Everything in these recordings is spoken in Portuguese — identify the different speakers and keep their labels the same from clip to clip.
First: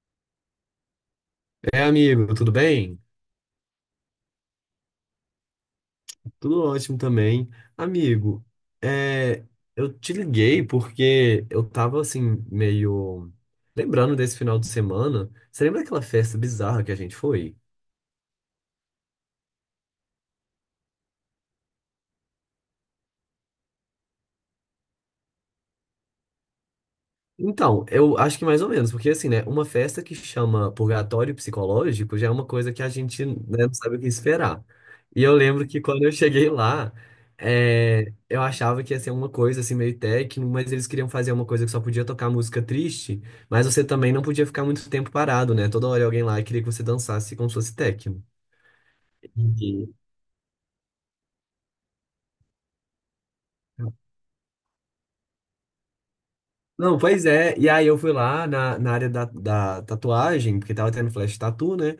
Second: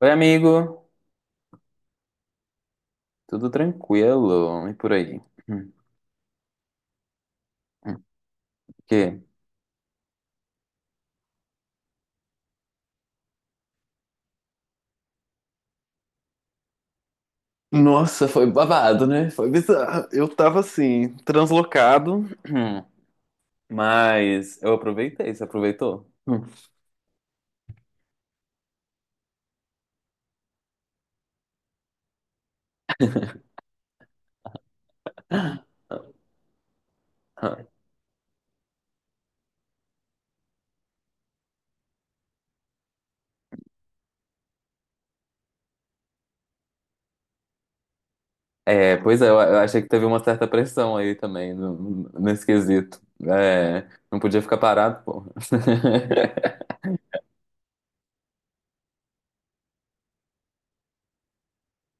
Speaker 1: Oi, amigo.
Speaker 2: É, amigo, tudo bem?
Speaker 1: Tudo tranquilo? E por aí? Hum.
Speaker 2: Tudo ótimo também. Amigo,
Speaker 1: O quê?
Speaker 2: é, eu te liguei porque eu tava assim, meio lembrando desse final de semana. Você lembra daquela festa bizarra que a gente foi?
Speaker 1: Nossa, foi babado, né? Foi bizarro. Eu tava assim, translocado. Hum. Mas eu aproveitei, você aproveitou? Hum.
Speaker 2: Então, eu acho que mais ou menos, porque assim, né, uma festa que chama purgatório psicológico já é uma coisa que a gente, né, não sabe o que esperar. E eu lembro que quando eu cheguei lá, eu achava que ia ser uma coisa assim meio técnico, mas eles queriam fazer uma coisa que só podia tocar música triste, mas você também não podia ficar muito tempo parado, né? Toda hora alguém lá queria que você dançasse como se fosse técnico.
Speaker 1: É, pois é, eu achei
Speaker 2: E-
Speaker 1: que teve uma certa pressão aí também nesse quesito. É, não podia ficar parado, pô.
Speaker 2: Não, pois é. E aí eu fui lá na área da tatuagem, porque tava tendo flash tattoo, né?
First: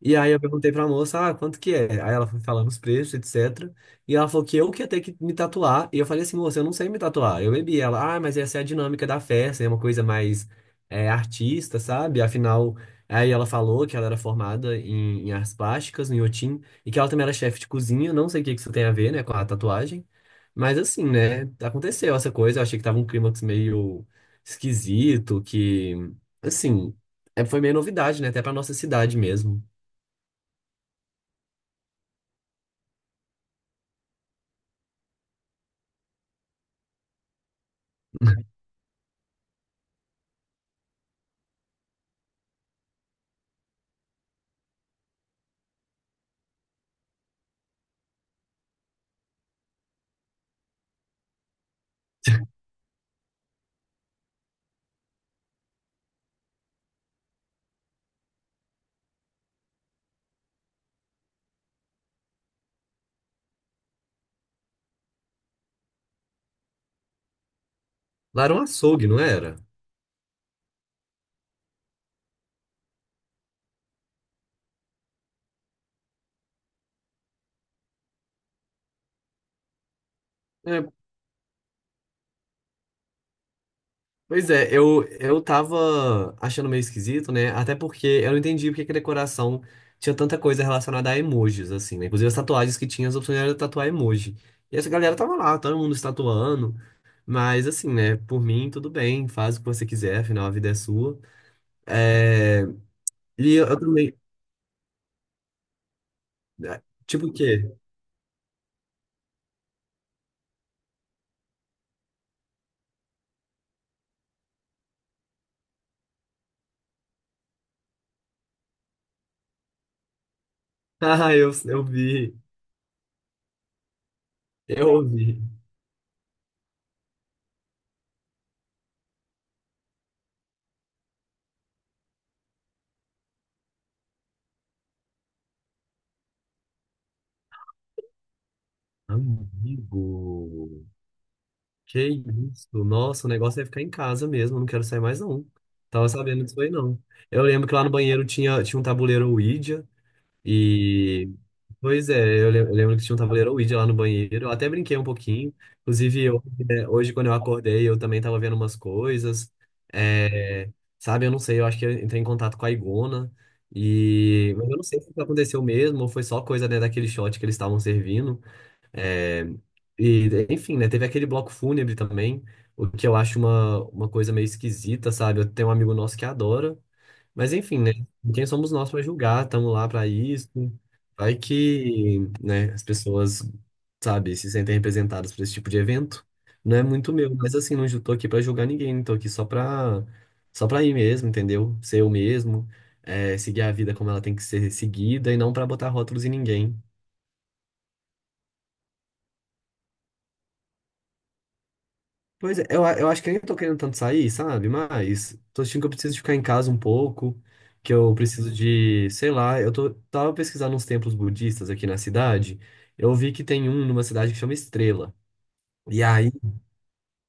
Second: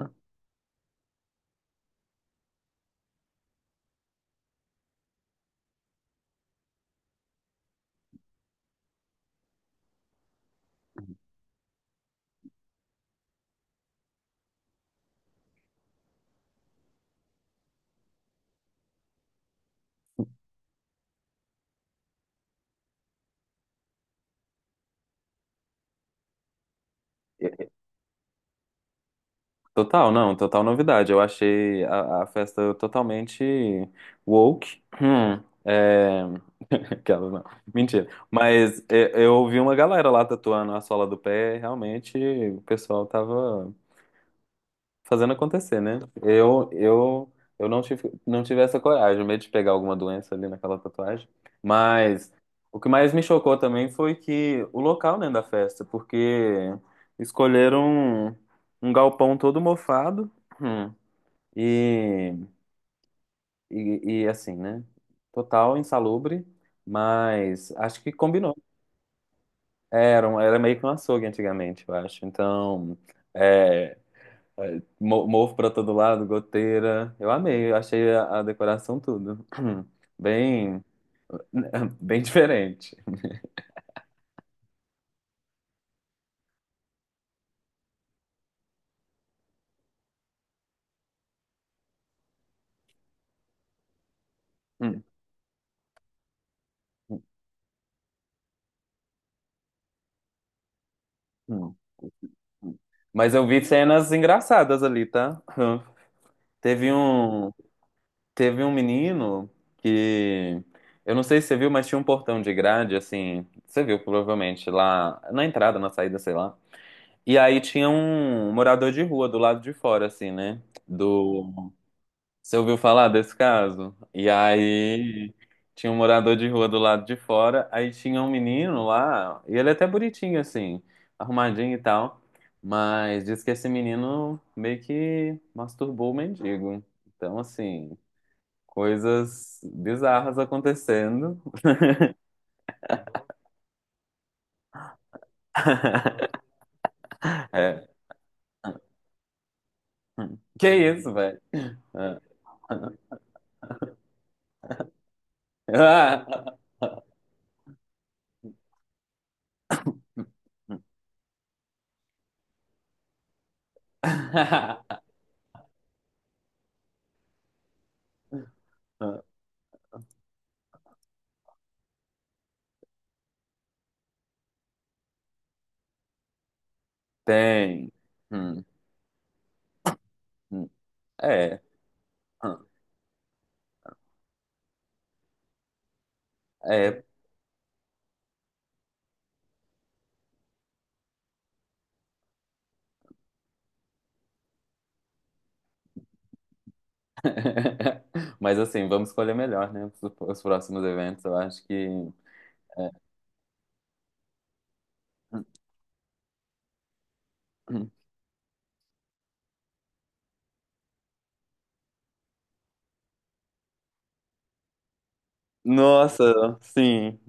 Speaker 2: E aí eu perguntei pra moça, ah, quanto que é? Aí ela foi falando os preços, etc. E ela falou que eu que ia ter que me tatuar. E eu falei assim, moça, eu não sei me tatuar. Eu bebi. Ela, ah, mas essa é a dinâmica da festa, é uma coisa mais artista, sabe? Afinal, aí ela falou que ela era formada em artes plásticas, no Inhotim, e que ela também era chefe de cozinha. Não sei o que que isso tem a ver, né, com a tatuagem. Mas assim, né, aconteceu essa coisa. Eu achei que tava um clímax meio esquisito, que, assim, foi meio novidade, né, até pra nossa cidade mesmo.
Speaker 1: Total, não, total novidade. Eu achei a festa totalmente woke. Hum. Aquelas não, mentira. Mas é, eu ouvi uma galera lá tatuando a sola do pé, realmente o pessoal tava fazendo acontecer, né? Eu não tive, não tive essa coragem, o medo de pegar alguma doença ali naquela tatuagem. Mas o que mais me chocou também foi que o local, né, da festa, porque escolheram um, um galpão todo mofado, hum, e, e assim, né? Total insalubre, mas acho que
Speaker 2: Lá era
Speaker 1: combinou.
Speaker 2: um açougue, não era?
Speaker 1: Era meio que um açougue antigamente, eu acho. Então, é, mofo pra todo lado, goteira. Eu amei, eu achei a decoração tudo. Bem,
Speaker 2: É,
Speaker 1: bem diferente.
Speaker 2: pois é, eu tava achando meio esquisito, né? Até porque eu não entendi porque que a decoração tinha tanta coisa relacionada a emojis, assim, né? Inclusive as tatuagens que tinha, as opções era tatuar emoji. E essa
Speaker 1: Hum,
Speaker 2: galera tava lá, todo mundo se tatuando. Mas assim, né? Por mim, tudo bem, faz o que você quiser, afinal a vida é sua.
Speaker 1: hum,
Speaker 2: É.
Speaker 1: hum. Mas eu
Speaker 2: E
Speaker 1: vi
Speaker 2: eu, eu
Speaker 1: cenas
Speaker 2: também.
Speaker 1: engraçadas ali, tá? Teve
Speaker 2: Tipo o
Speaker 1: um,
Speaker 2: quê?
Speaker 1: teve um menino que eu não sei se você viu, mas tinha um portão de grade assim, você viu provavelmente lá na entrada, na saída, sei lá. E aí tinha um morador de rua do lado de fora assim, né?
Speaker 2: Ah,
Speaker 1: Do
Speaker 2: eu vi.
Speaker 1: Você ouviu falar desse caso? E
Speaker 2: Eu
Speaker 1: aí
Speaker 2: vi.
Speaker 1: tinha um morador de rua do lado de fora, aí tinha um menino lá, e ele é até bonitinho assim, arrumadinho e tal, mas diz que esse menino meio que masturbou o mendigo. Então, assim, coisas
Speaker 2: Amigo.
Speaker 1: bizarras acontecendo.
Speaker 2: Que isso? Nossa, o negócio é ficar em casa mesmo, eu não quero sair mais não. Tava sabendo disso aí não. Eu lembro que lá
Speaker 1: É.
Speaker 2: no banheiro tinha um tabuleiro Ouija
Speaker 1: Que isso,
Speaker 2: e...
Speaker 1: velho?
Speaker 2: Pois é, eu lembro que tinha um tabuleiro Ouija lá no banheiro. Eu até brinquei um pouquinho. Inclusive, hoje quando eu acordei, eu também tava vendo umas coisas. É, sabe, eu não sei, eu acho que eu entrei em contato com a Igona. E... Mas eu não sei se isso aconteceu mesmo ou foi só coisa, né, daquele shot que eles estavam servindo. É, e, enfim, né? Teve aquele bloco fúnebre também, o que eu acho uma coisa meio esquisita, sabe? Eu tenho um amigo nosso que adora, mas enfim,
Speaker 1: Tem.
Speaker 2: né? Quem
Speaker 1: Hum,
Speaker 2: somos nós para julgar? Estamos lá para isso.
Speaker 1: hum.
Speaker 2: Vai
Speaker 1: É.
Speaker 2: que,
Speaker 1: Hum.
Speaker 2: né, as pessoas, sabe, se sentem representadas por esse tipo de evento. Não é
Speaker 1: É.
Speaker 2: muito meu, mas assim, não ju- tô aqui para julgar ninguém, tô aqui só pra ir mesmo, entendeu? Ser eu mesmo, seguir a vida como ela tem que ser seguida e não para botar rótulos em ninguém.
Speaker 1: Mas assim, vamos escolher melhor, né? Os próximos eventos, eu acho que.
Speaker 2: Pois é,
Speaker 1: É.
Speaker 2: eu acho que nem tô querendo tanto sair, sabe? Mas tô sentindo que eu preciso de ficar em casa um pouco, que eu preciso de, sei lá, tava pesquisando uns templos budistas aqui na cidade, eu vi que tem um numa cidade que chama Estrela. E aí
Speaker 1: Nossa, sim.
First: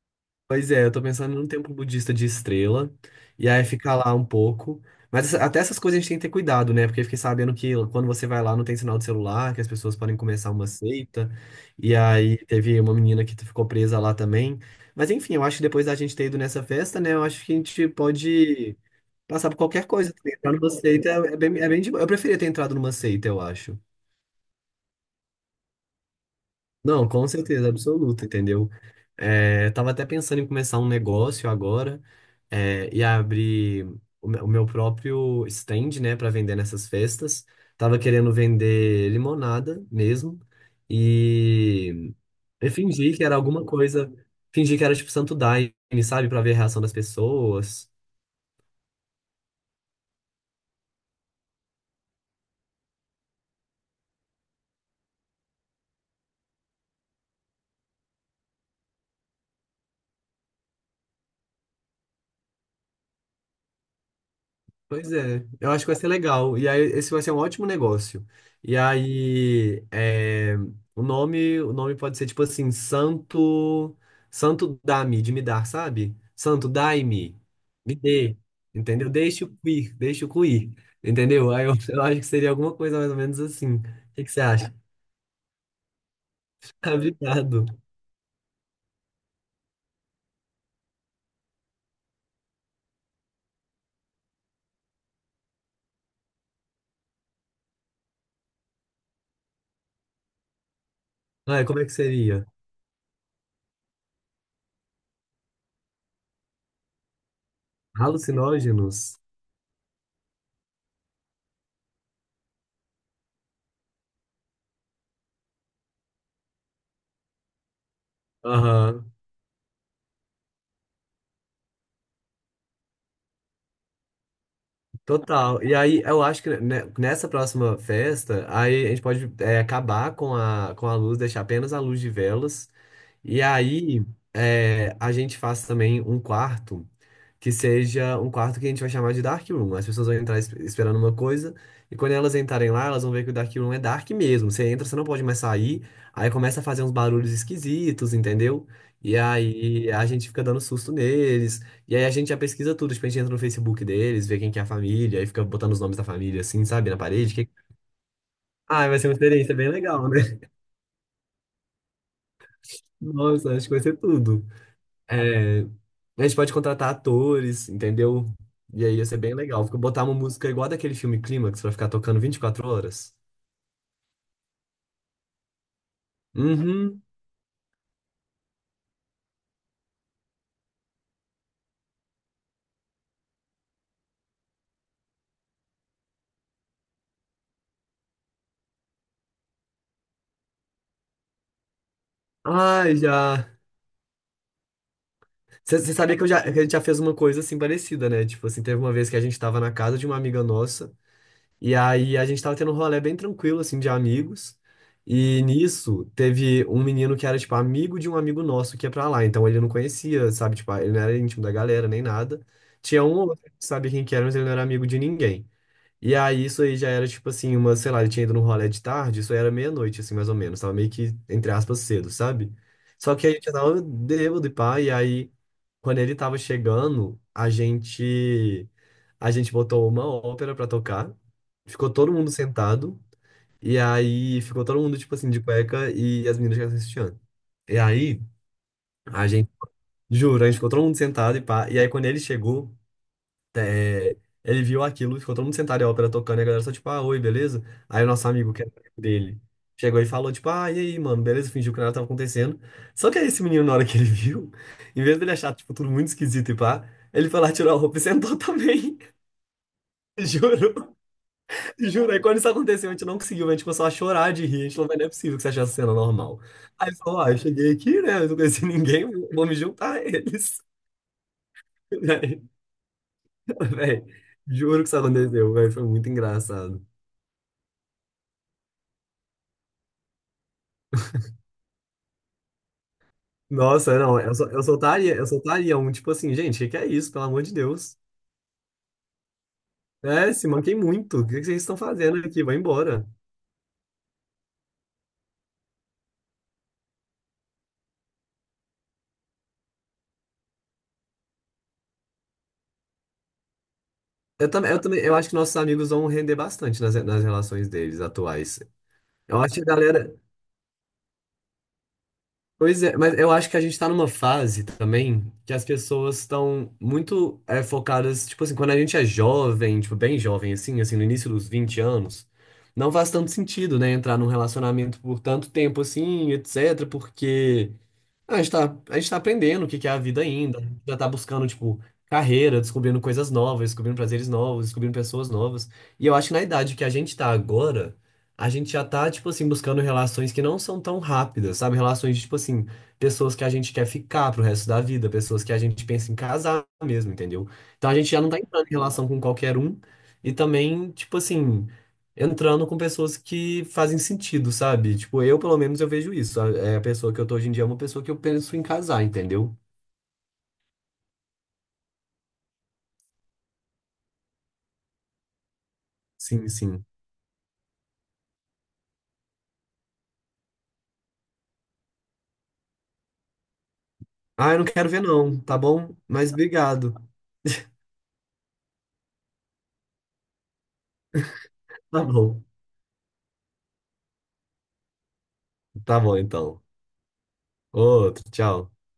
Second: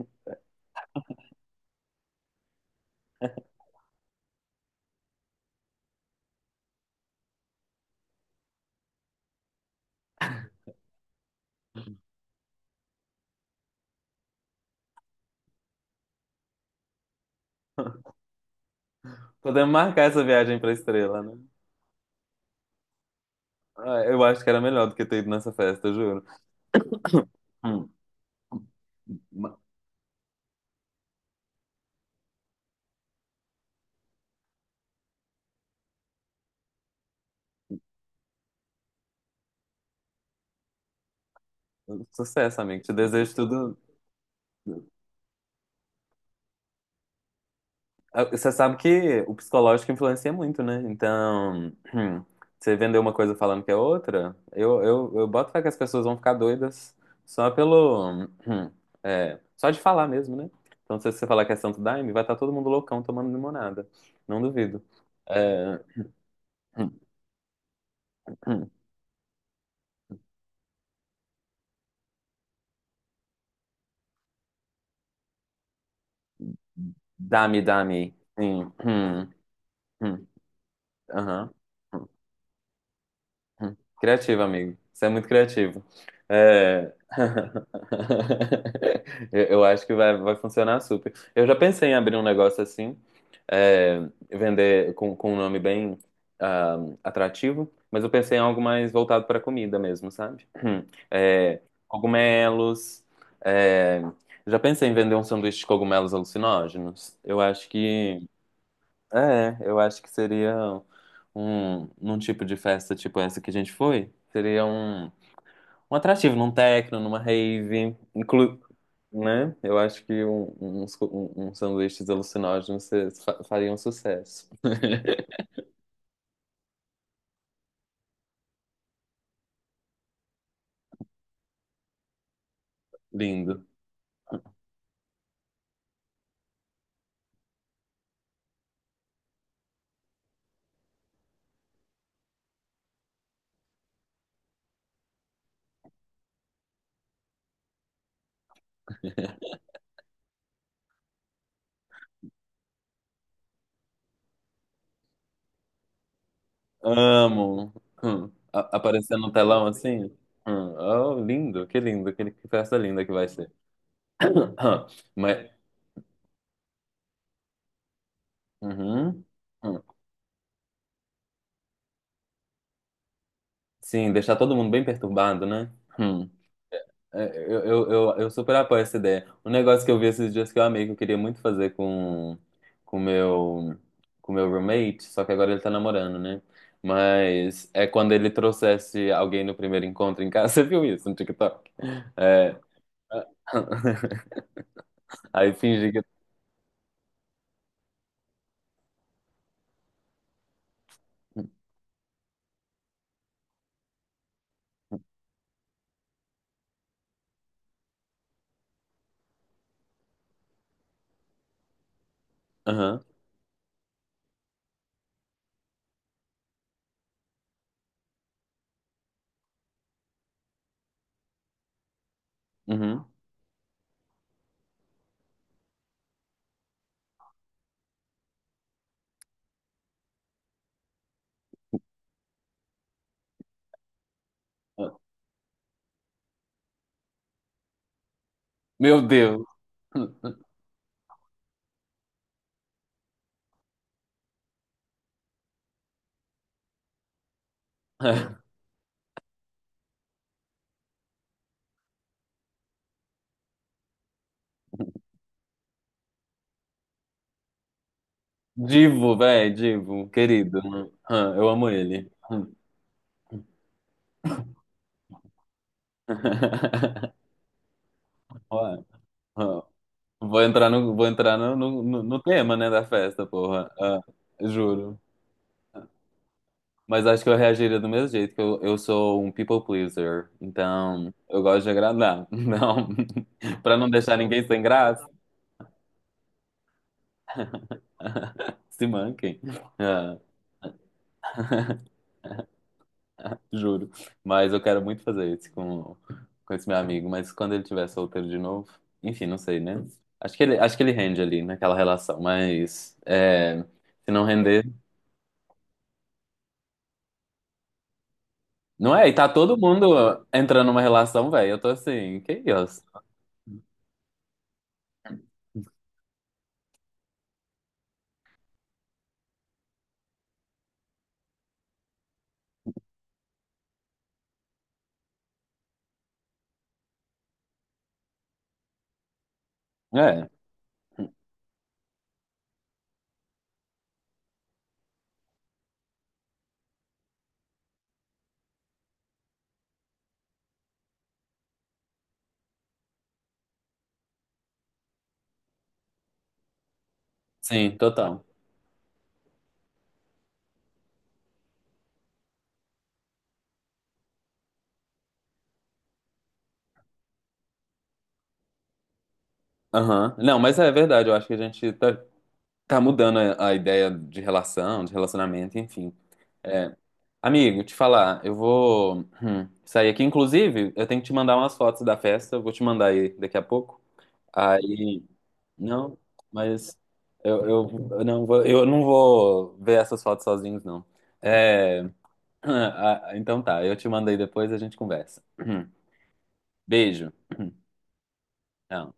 Speaker 2: pois é, eu tô pensando num templo budista de estrela, e aí ficar lá um pouco. Até essas coisas a gente tem que ter cuidado, né? Porque eu fiquei sabendo que quando você vai lá não tem sinal de celular, que as pessoas podem começar uma seita. E aí teve uma menina que ficou presa lá também. Mas enfim, eu acho que depois da gente ter ido nessa festa, né? Eu acho que a gente pode passar por
Speaker 1: Podemos
Speaker 2: qualquer
Speaker 1: marcar
Speaker 2: coisa.
Speaker 1: essa
Speaker 2: Também. Entrar
Speaker 1: viagem
Speaker 2: numa
Speaker 1: pra
Speaker 2: seita
Speaker 1: Estrela, né?
Speaker 2: é bem de... boa. Eu preferia ter entrado numa seita, eu acho.
Speaker 1: Ah, eu acho que era melhor do que ter ido nessa festa, eu juro.
Speaker 2: Não, com certeza
Speaker 1: Hum.
Speaker 2: absoluta, entendeu?
Speaker 1: Ma-
Speaker 2: É, eu tava até pensando em começar um negócio agora, e abrir o meu próprio stand, né, para vender nessas festas. Tava querendo vender limonada mesmo e,
Speaker 1: Sucesso,
Speaker 2: e
Speaker 1: amigo. Te
Speaker 2: fingir que
Speaker 1: desejo
Speaker 2: era alguma
Speaker 1: tudo.
Speaker 2: coisa, fingir que era tipo Santo Daime, sabe, para ver a reação das pessoas.
Speaker 1: Ah, você sabe que o psicológico influencia muito, né? Então, hum, você vender uma coisa falando que é outra, eu boto fé que as pessoas vão ficar doidas só pelo. hum, hum, só de falar mesmo, né? Então, se você falar que é Santo Daime, vai estar todo mundo loucão tomando limonada. Não duvido.
Speaker 2: Pois é, eu
Speaker 1: É,
Speaker 2: acho que vai ser legal. E aí,
Speaker 1: hum,
Speaker 2: esse vai ser um ótimo negócio.
Speaker 1: hum,
Speaker 2: E aí, o nome pode ser tipo assim, Santo, Santo Dá-me, de me dar, sabe? Santo dai-me,
Speaker 1: dame,
Speaker 2: me
Speaker 1: dame.
Speaker 2: dê,
Speaker 1: Sim.
Speaker 2: entendeu?
Speaker 1: Hum,
Speaker 2: Deixa
Speaker 1: hum.
Speaker 2: o cuir,
Speaker 1: Aham.
Speaker 2: entendeu? Aí eu acho que seria alguma coisa mais ou menos assim.
Speaker 1: Hum.
Speaker 2: O que que você
Speaker 1: Criativo,
Speaker 2: acha?
Speaker 1: amigo. Você é muito criativo. É...
Speaker 2: Obrigado.
Speaker 1: eu acho que vai funcionar super. Eu já pensei em abrir um negócio assim, é, vender com um nome bem ah, atrativo, mas eu pensei em algo mais voltado para comida mesmo, sabe? É,
Speaker 2: Ah, como é que seria?
Speaker 1: cogumelos. é, Já pensei em vender um sanduíche de cogumelos alucinógenos. Eu acho que
Speaker 2: Alucinógenos?
Speaker 1: é, eu acho que seria num tipo de festa tipo essa que a gente foi, seria um atrativo, num techno, numa rave,
Speaker 2: Aham.
Speaker 1: né? Eu acho que uns sanduíches alucinógenos fariam sucesso.
Speaker 2: Total. E aí, eu acho que nessa próxima festa, aí a gente pode acabar com a luz, deixar apenas a luz de velas. E
Speaker 1: Lindo.
Speaker 2: aí, a gente faz também um quarto que seja um quarto que a gente vai chamar de Dark Room. As pessoas vão entrar esperando uma coisa, e quando elas entrarem lá, elas vão ver que o Dark Room é dark mesmo. Você entra, você não pode mais sair, aí começa a fazer uns barulhos esquisitos, entendeu? E aí a gente fica dando susto neles, e aí a gente já pesquisa tudo, tipo, a gente entra no Facebook deles, vê quem que é a família, aí fica botando os nomes da família, assim, sabe, na parede. Que-
Speaker 1: Amo. Hum. A-
Speaker 2: Ah, vai ser uma
Speaker 1: Aparecer no
Speaker 2: experiência
Speaker 1: telão
Speaker 2: bem legal,
Speaker 1: assim.
Speaker 2: né?
Speaker 1: Hum. Oh, lindo, que lindo, que festa linda que vai ser.
Speaker 2: Nossa, acho que vai ser tudo.
Speaker 1: Mas,
Speaker 2: É, a gente pode contratar atores, entendeu? E aí ia ser
Speaker 1: uhum.
Speaker 2: bem legal. Fica
Speaker 1: Hum.
Speaker 2: botar uma música igual daquele filme Clímax pra ficar tocando 24 horas.
Speaker 1: Sim, deixar todo mundo bem perturbado, né? Hum.
Speaker 2: Uhum.
Speaker 1: É, eu super apoio essa ideia. Um negócio que eu vi esses dias que eu amei, que eu queria muito fazer com meu com meu roommate, só que agora ele tá namorando, né? Mas é quando ele trouxesse alguém no primeiro encontro em casa. Você viu isso no TikTok? É,
Speaker 2: Ai, já.
Speaker 1: aí fingi
Speaker 2: Você
Speaker 1: que.
Speaker 2: sabia que, eu já, que a gente já fez uma coisa assim parecida, né? Tipo assim, teve uma vez que a gente tava na casa de uma amiga nossa, e aí a gente tava tendo um rolê bem tranquilo, assim, de amigos. E nisso teve um menino que era, tipo, amigo de um amigo nosso que ia pra lá. Então ele não conhecia, sabe? Tipo, ele não era íntimo da galera nem nada. Tinha
Speaker 1: Aham,
Speaker 2: um ou outro que sabia quem que era, mas ele não era amigo de ninguém. E aí, isso aí já era tipo assim, uma, sei lá, ele tinha ido no rolê de tarde, isso aí era meia-noite, assim, mais ou menos. Tava meio que, entre aspas, cedo, sabe?
Speaker 1: uhum.
Speaker 2: Só que a gente tava bêbado e pá, e aí, quando ele tava chegando, a gente botou uma ópera pra tocar, ficou todo mundo sentado, e aí ficou todo mundo, tipo assim, de cueca e as meninas já assistindo. E aí,
Speaker 1: Meu
Speaker 2: a
Speaker 1: Deus!
Speaker 2: gente, juro, a gente ficou todo mundo sentado e pá, e aí quando ele chegou, é, ele viu aquilo, ficou todo mundo sentado e a ópera tocando, e a galera só tipo, ah, oi, beleza? Aí o nosso amigo, que era amigo dele, chegou e falou, tipo, ah, e aí, mano, beleza? Fingiu que nada tava acontecendo. Só que aí esse menino, na hora que ele viu, em vez dele achar, tipo, tudo muito esquisito e pá, ele foi lá, tirou a roupa e sentou também.
Speaker 1: Divo, velho, Divo, querido.
Speaker 2: Juro,
Speaker 1: Aham, eu amo ele.
Speaker 2: juro. Aí quando isso aconteceu, a gente não conseguiu, a gente começou a chorar de rir, a gente falou, "Mas não é possível que você achou essa cena normal. Aí ele falou, ah, eu cheguei aqui, né, eu não conheci
Speaker 1: Ué.
Speaker 2: ninguém, vou me juntar a
Speaker 1: Vou
Speaker 2: eles.
Speaker 1: entrar no, vou entrar no, no, no- no
Speaker 2: Véi,
Speaker 1: tema, né, da festa, porra. Ah,
Speaker 2: véi, juro que isso
Speaker 1: juro.
Speaker 2: aconteceu, véi, foi muito engraçado.
Speaker 1: Mas acho que eu reagiria do mesmo jeito, que eu sou um people pleaser. Então, eu gosto de agradar. Não, pra não
Speaker 2: Nossa,
Speaker 1: deixar
Speaker 2: não,
Speaker 1: ninguém sem graça.
Speaker 2: eu soltaria um tipo assim, gente, o que que é isso? Pelo amor de Deus.
Speaker 1: Se manquem. Ah,
Speaker 2: É, se manquem muito. O que que vocês estão fazendo aqui? Vai embora.
Speaker 1: juro. Mas eu quero muito fazer isso com esse meu amigo. Mas quando ele tiver solteiro de novo, enfim, não sei, né? Acho que ele rende ali naquela relação. Mas é, se não
Speaker 2: Eu
Speaker 1: render.
Speaker 2: também, eu também, eu acho que nossos amigos vão render bastante nas, nas relações deles atuais.
Speaker 1: Não é? E tá
Speaker 2: Eu acho
Speaker 1: todo
Speaker 2: que a galera,
Speaker 1: mundo entrando numa relação, velho. Eu tô assim, que isso?
Speaker 2: pois é, mas eu acho que a gente tá numa fase também que as pessoas estão muito focadas, tipo assim, quando a gente é jovem, tipo, bem jovem, assim, assim, no início dos 20 anos, não faz tanto sentido, né, entrar num relacionamento por tanto tempo assim, etc, porque a gente tá aprendendo o que que é a vida
Speaker 1: É,
Speaker 2: ainda, já tá buscando, tipo, carreira, descobrindo coisas novas, descobrindo prazeres novos, descobrindo pessoas novas, e eu acho que na idade que a gente tá agora, a gente já tá, tipo assim, buscando relações que não são tão rápidas, sabe? Relações de, tipo assim, pessoas que a gente quer ficar pro resto da vida, pessoas que a gente pensa em casar mesmo, entendeu?
Speaker 1: sim,
Speaker 2: Então a gente já
Speaker 1: total.
Speaker 2: não tá entrando em relação com qualquer um e também, tipo assim, entrando com pessoas que fazem sentido, sabe? Tipo, eu, pelo menos, eu vejo isso. É a pessoa que eu tô hoje em dia é uma pessoa que eu penso em casar, entendeu?
Speaker 1: Aham. Não, mas é verdade, eu acho que a gente tá mudando a ideia de relação, de relacionamento, enfim.
Speaker 2: Sim,
Speaker 1: É.
Speaker 2: sim.
Speaker 1: Amigo, te falar, eu vou sair aqui. Inclusive, eu tenho que te mandar umas fotos da festa, eu vou te mandar aí daqui a pouco.
Speaker 2: Ah, eu não quero
Speaker 1: Aí,
Speaker 2: ver não, tá bom?
Speaker 1: não,
Speaker 2: Mas
Speaker 1: mas
Speaker 2: obrigado.
Speaker 1: eu não vou ver essas fotos sozinhos, não. É.
Speaker 2: Tá bom.
Speaker 1: Ah, ah, então tá, eu te mandei depois e a gente conversa.
Speaker 2: Tá bom, então.
Speaker 1: Beijo.
Speaker 2: Outro, tchau.
Speaker 1: Não.